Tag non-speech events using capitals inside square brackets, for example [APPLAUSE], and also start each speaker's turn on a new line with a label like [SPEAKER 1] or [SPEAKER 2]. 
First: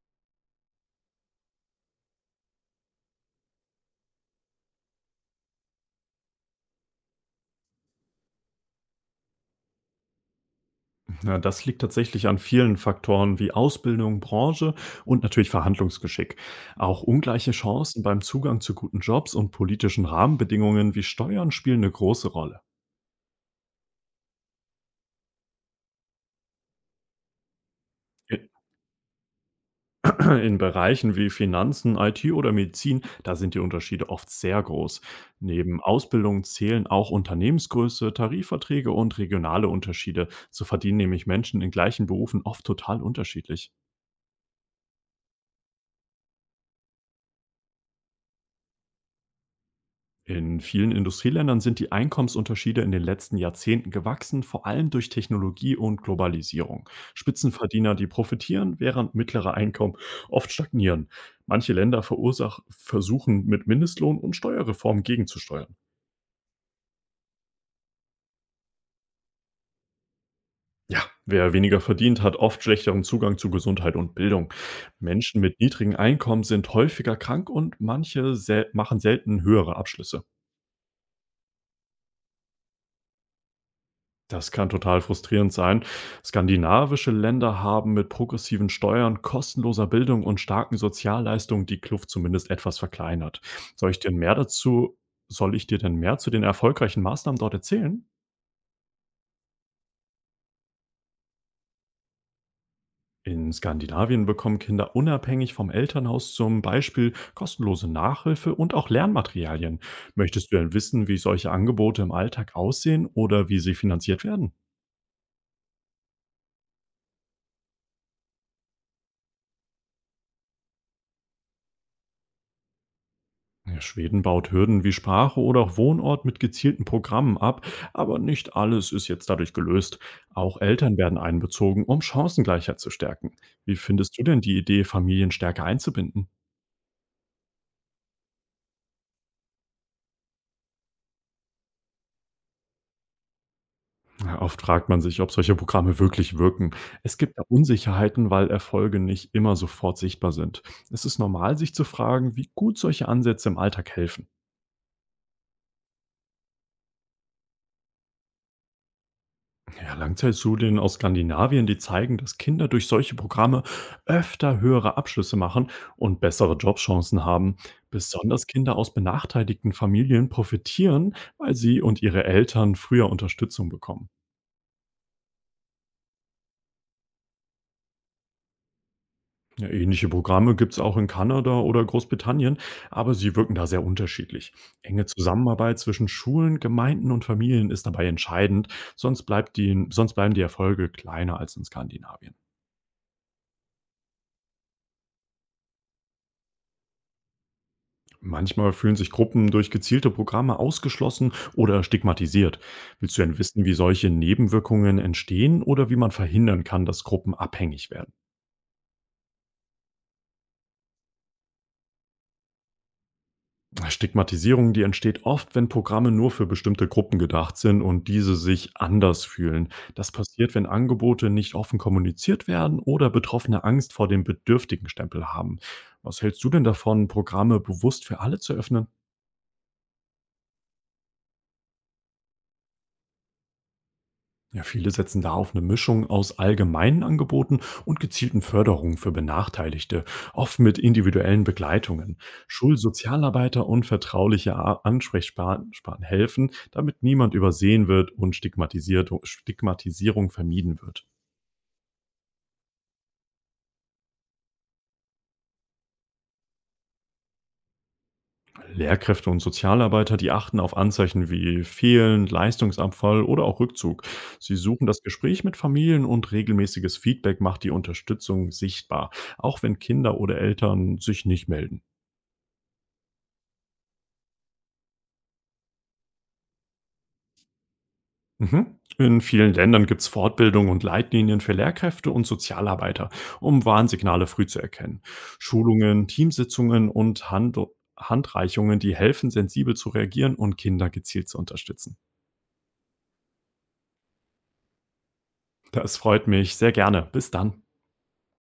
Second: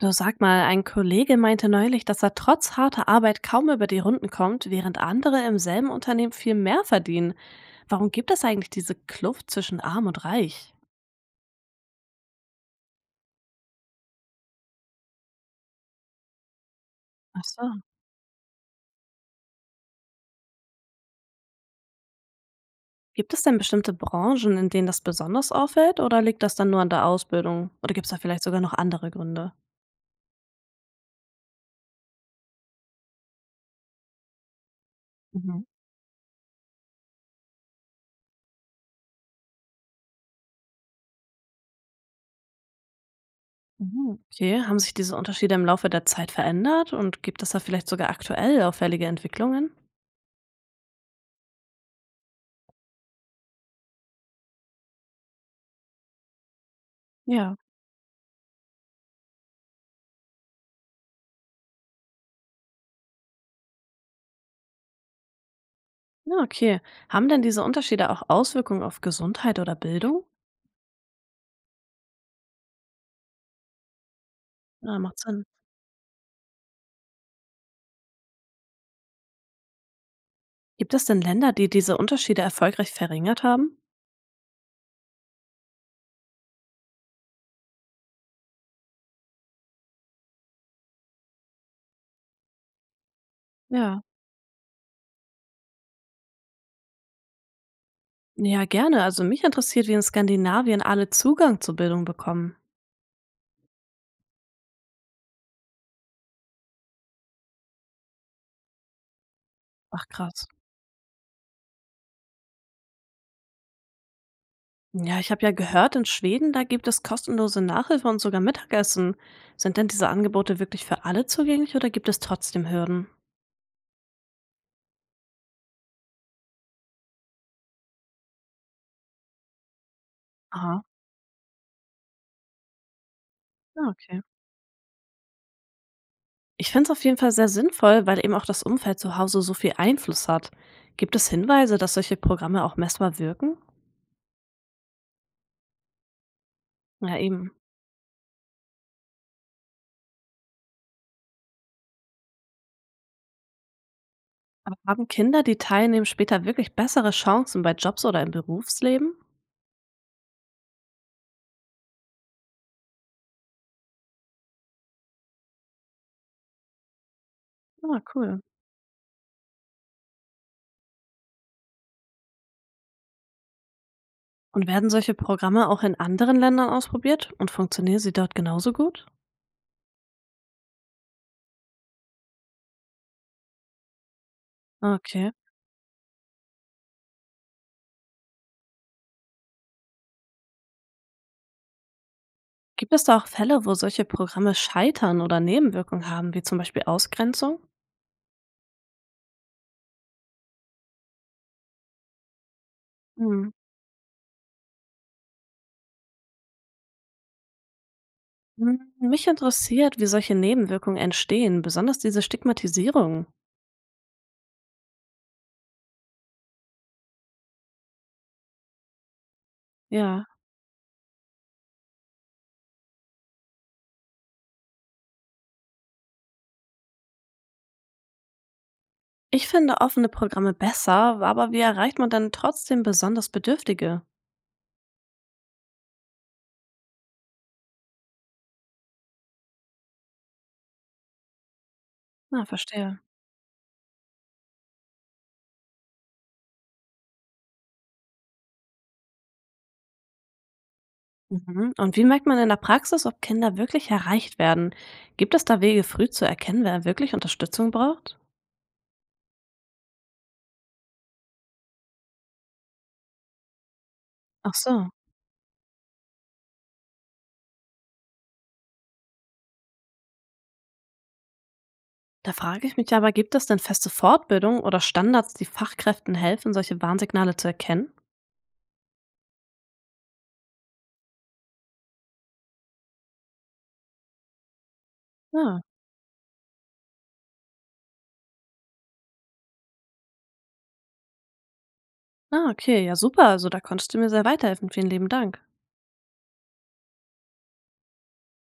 [SPEAKER 1] Du, sag mal, ein Kollege meinte neulich, dass er trotz harter Arbeit kaum über die Runden kommt, während andere im selben Unternehmen viel mehr verdienen. Warum gibt es eigentlich diese Kluft zwischen arm und reich?
[SPEAKER 2] Ja, das liegt tatsächlich an vielen Faktoren wie Ausbildung, Branche und natürlich Verhandlungsgeschick. Auch
[SPEAKER 1] Ach
[SPEAKER 2] ungleiche
[SPEAKER 1] so.
[SPEAKER 2] Chancen beim Zugang zu guten Jobs und politischen Rahmenbedingungen wie Steuern spielen eine große Rolle.
[SPEAKER 1] Gibt es denn bestimmte Branchen, in denen das besonders auffällt oder liegt das dann nur an der Ausbildung? Oder gibt es da vielleicht
[SPEAKER 2] In [CLEARS THROAT]
[SPEAKER 1] sogar noch andere Gründe?
[SPEAKER 2] in Bereichen wie Finanzen, IT oder Medizin, da sind die Unterschiede oft sehr groß.
[SPEAKER 1] Mhm.
[SPEAKER 2] Neben Ausbildung zählen auch Unternehmensgröße, Tarifverträge und regionale Unterschiede. So verdienen nämlich Menschen in gleichen Berufen oft total unterschiedlich.
[SPEAKER 1] Mhm. Okay, haben sich diese Unterschiede im Laufe der Zeit verändert und gibt es da vielleicht sogar aktuell auffällige Entwicklungen?
[SPEAKER 2] In vielen Industrieländern sind die Einkommensunterschiede in den letzten Jahrzehnten gewachsen, vor allem durch Technologie und Globalisierung.
[SPEAKER 1] Ja.
[SPEAKER 2] Spitzenverdiener, die profitieren, während mittlere Einkommen oft stagnieren. Manche Länder verursach versuchen mit Mindestlohn und Steuerreformen gegenzusteuern.
[SPEAKER 1] Ja, okay. Haben denn diese Unterschiede auch Auswirkungen auf Gesundheit oder Bildung?
[SPEAKER 2] Ja, wer weniger verdient, hat oft schlechteren Zugang zu Gesundheit und Bildung.
[SPEAKER 1] Ja, macht
[SPEAKER 2] Menschen
[SPEAKER 1] Sinn.
[SPEAKER 2] mit niedrigen Einkommen sind häufiger krank und manche sel machen selten höhere Abschlüsse.
[SPEAKER 1] Gibt es denn Länder, die diese Unterschiede erfolgreich verringert haben?
[SPEAKER 2] Das kann total frustrierend sein. Skandinavische Länder haben mit progressiven Steuern, kostenloser Bildung und starken Sozialleistungen die Kluft zumindest etwas verkleinert. Soll ich
[SPEAKER 1] Ja.
[SPEAKER 2] dir mehr dazu, Soll ich dir denn mehr zu den erfolgreichen Maßnahmen dort erzählen?
[SPEAKER 1] Ja, gerne. Also mich interessiert, wie in Skandinavien alle Zugang zur Bildung bekommen.
[SPEAKER 2] In Skandinavien bekommen Kinder unabhängig vom Elternhaus zum Beispiel kostenlose Nachhilfe und auch Lernmaterialien.
[SPEAKER 1] Ach krass.
[SPEAKER 2] Möchtest du denn wissen, wie solche Angebote im Alltag aussehen oder wie sie finanziert werden?
[SPEAKER 1] Ja, ich habe ja gehört, in Schweden, da gibt es kostenlose Nachhilfe und sogar Mittagessen. Sind denn diese Angebote wirklich für alle zugänglich oder gibt es trotzdem Hürden?
[SPEAKER 2] Ja, Schweden baut Hürden wie Sprache oder auch Wohnort mit gezielten Programmen ab, aber nicht alles ist jetzt dadurch gelöst. Auch
[SPEAKER 1] Aha.
[SPEAKER 2] Eltern werden einbezogen, um Chancengleichheit zu stärken. Wie
[SPEAKER 1] Ja,
[SPEAKER 2] findest
[SPEAKER 1] okay.
[SPEAKER 2] du denn die Idee, Familien stärker einzubinden?
[SPEAKER 1] Ich finde es auf jeden Fall sehr sinnvoll, weil eben auch das Umfeld zu Hause so viel Einfluss hat. Gibt es Hinweise, dass solche Programme auch messbar wirken?
[SPEAKER 2] Ja, oft fragt man sich, ob solche Programme wirklich wirken.
[SPEAKER 1] Ja,
[SPEAKER 2] Es gibt da
[SPEAKER 1] eben.
[SPEAKER 2] Unsicherheiten, weil Erfolge nicht immer sofort sichtbar sind. Es ist normal, sich zu fragen, wie gut solche Ansätze im Alltag helfen.
[SPEAKER 1] Aber haben Kinder, die teilnehmen, später wirklich bessere Chancen bei Jobs oder im Berufsleben?
[SPEAKER 2] Ja, Langzeitstudien aus Skandinavien, die zeigen, dass Kinder durch solche Programme öfter höhere Abschlüsse machen und bessere Jobchancen haben.
[SPEAKER 1] Ah, cool.
[SPEAKER 2] Besonders Kinder aus benachteiligten Familien profitieren, weil sie und ihre Eltern früher Unterstützung bekommen.
[SPEAKER 1] Und werden solche Programme auch in anderen Ländern ausprobiert und funktionieren sie dort genauso gut?
[SPEAKER 2] Ja, ähnliche Programme gibt es auch in Kanada oder Großbritannien, aber sie wirken da sehr unterschiedlich.
[SPEAKER 1] Ah,
[SPEAKER 2] Enge
[SPEAKER 1] okay.
[SPEAKER 2] Zusammenarbeit zwischen Schulen, Gemeinden und Familien ist dabei entscheidend, sonst bleiben die Erfolge kleiner als in Skandinavien.
[SPEAKER 1] Gibt es da auch Fälle, wo solche Programme scheitern oder Nebenwirkungen haben, wie zum Beispiel Ausgrenzung?
[SPEAKER 2] Manchmal fühlen sich Gruppen durch gezielte Programme ausgeschlossen oder stigmatisiert. Willst du denn
[SPEAKER 1] Hm.
[SPEAKER 2] wissen, wie solche Nebenwirkungen entstehen oder wie man verhindern kann, dass Gruppen abhängig werden?
[SPEAKER 1] Hm, mich interessiert, wie solche Nebenwirkungen entstehen, besonders diese Stigmatisierung.
[SPEAKER 2] Stigmatisierung, die entsteht oft, wenn Programme nur für bestimmte Gruppen gedacht sind und diese sich anders fühlen. Das
[SPEAKER 1] Ja.
[SPEAKER 2] passiert, wenn Angebote nicht offen kommuniziert werden oder Betroffene Angst vor dem bedürftigen Stempel haben. Was hältst du denn davon, Programme bewusst für alle zu öffnen?
[SPEAKER 1] Ich finde offene Programme besser, aber wie erreicht man dann trotzdem besonders Bedürftige?
[SPEAKER 2] Ja, viele setzen da auf eine Mischung aus allgemeinen Angeboten und gezielten Förderungen für Benachteiligte, oft mit individuellen Begleitungen.
[SPEAKER 1] Na, verstehe.
[SPEAKER 2] Schulsozialarbeiter und vertrauliche Ansprechpartner helfen, damit niemand übersehen wird und Stigmatisierung vermieden wird.
[SPEAKER 1] Mhm. Und wie merkt man in der Praxis, ob Kinder wirklich erreicht werden? Gibt es da Wege, früh zu erkennen, wer wirklich Unterstützung braucht?
[SPEAKER 2] Lehrkräfte und Sozialarbeiter, die achten auf Anzeichen wie Fehlen, Leistungsabfall oder auch Rückzug.
[SPEAKER 1] Ach
[SPEAKER 2] Sie suchen
[SPEAKER 1] so.
[SPEAKER 2] das Gespräch mit Familien und regelmäßiges Feedback macht die Unterstützung sichtbar, auch wenn Kinder oder Eltern sich nicht melden.
[SPEAKER 1] Da frage ich mich aber, gibt es denn feste Fortbildungen oder Standards, die Fachkräften helfen, solche Warnsignale zu erkennen?
[SPEAKER 2] Mhm. In vielen Ländern gibt es Fortbildungen und Leitlinien für Lehrkräfte und Sozialarbeiter, um Warnsignale früh zu erkennen.
[SPEAKER 1] Ja.
[SPEAKER 2] Schulungen, Teamsitzungen und Handreichungen, die helfen, sensibel zu reagieren und Kinder gezielt zu unterstützen.
[SPEAKER 1] Ah, okay. Ja, super. Also da konntest du mir sehr weiterhelfen. Vielen lieben Dank.
[SPEAKER 2] Das freut mich sehr gerne. Bis dann.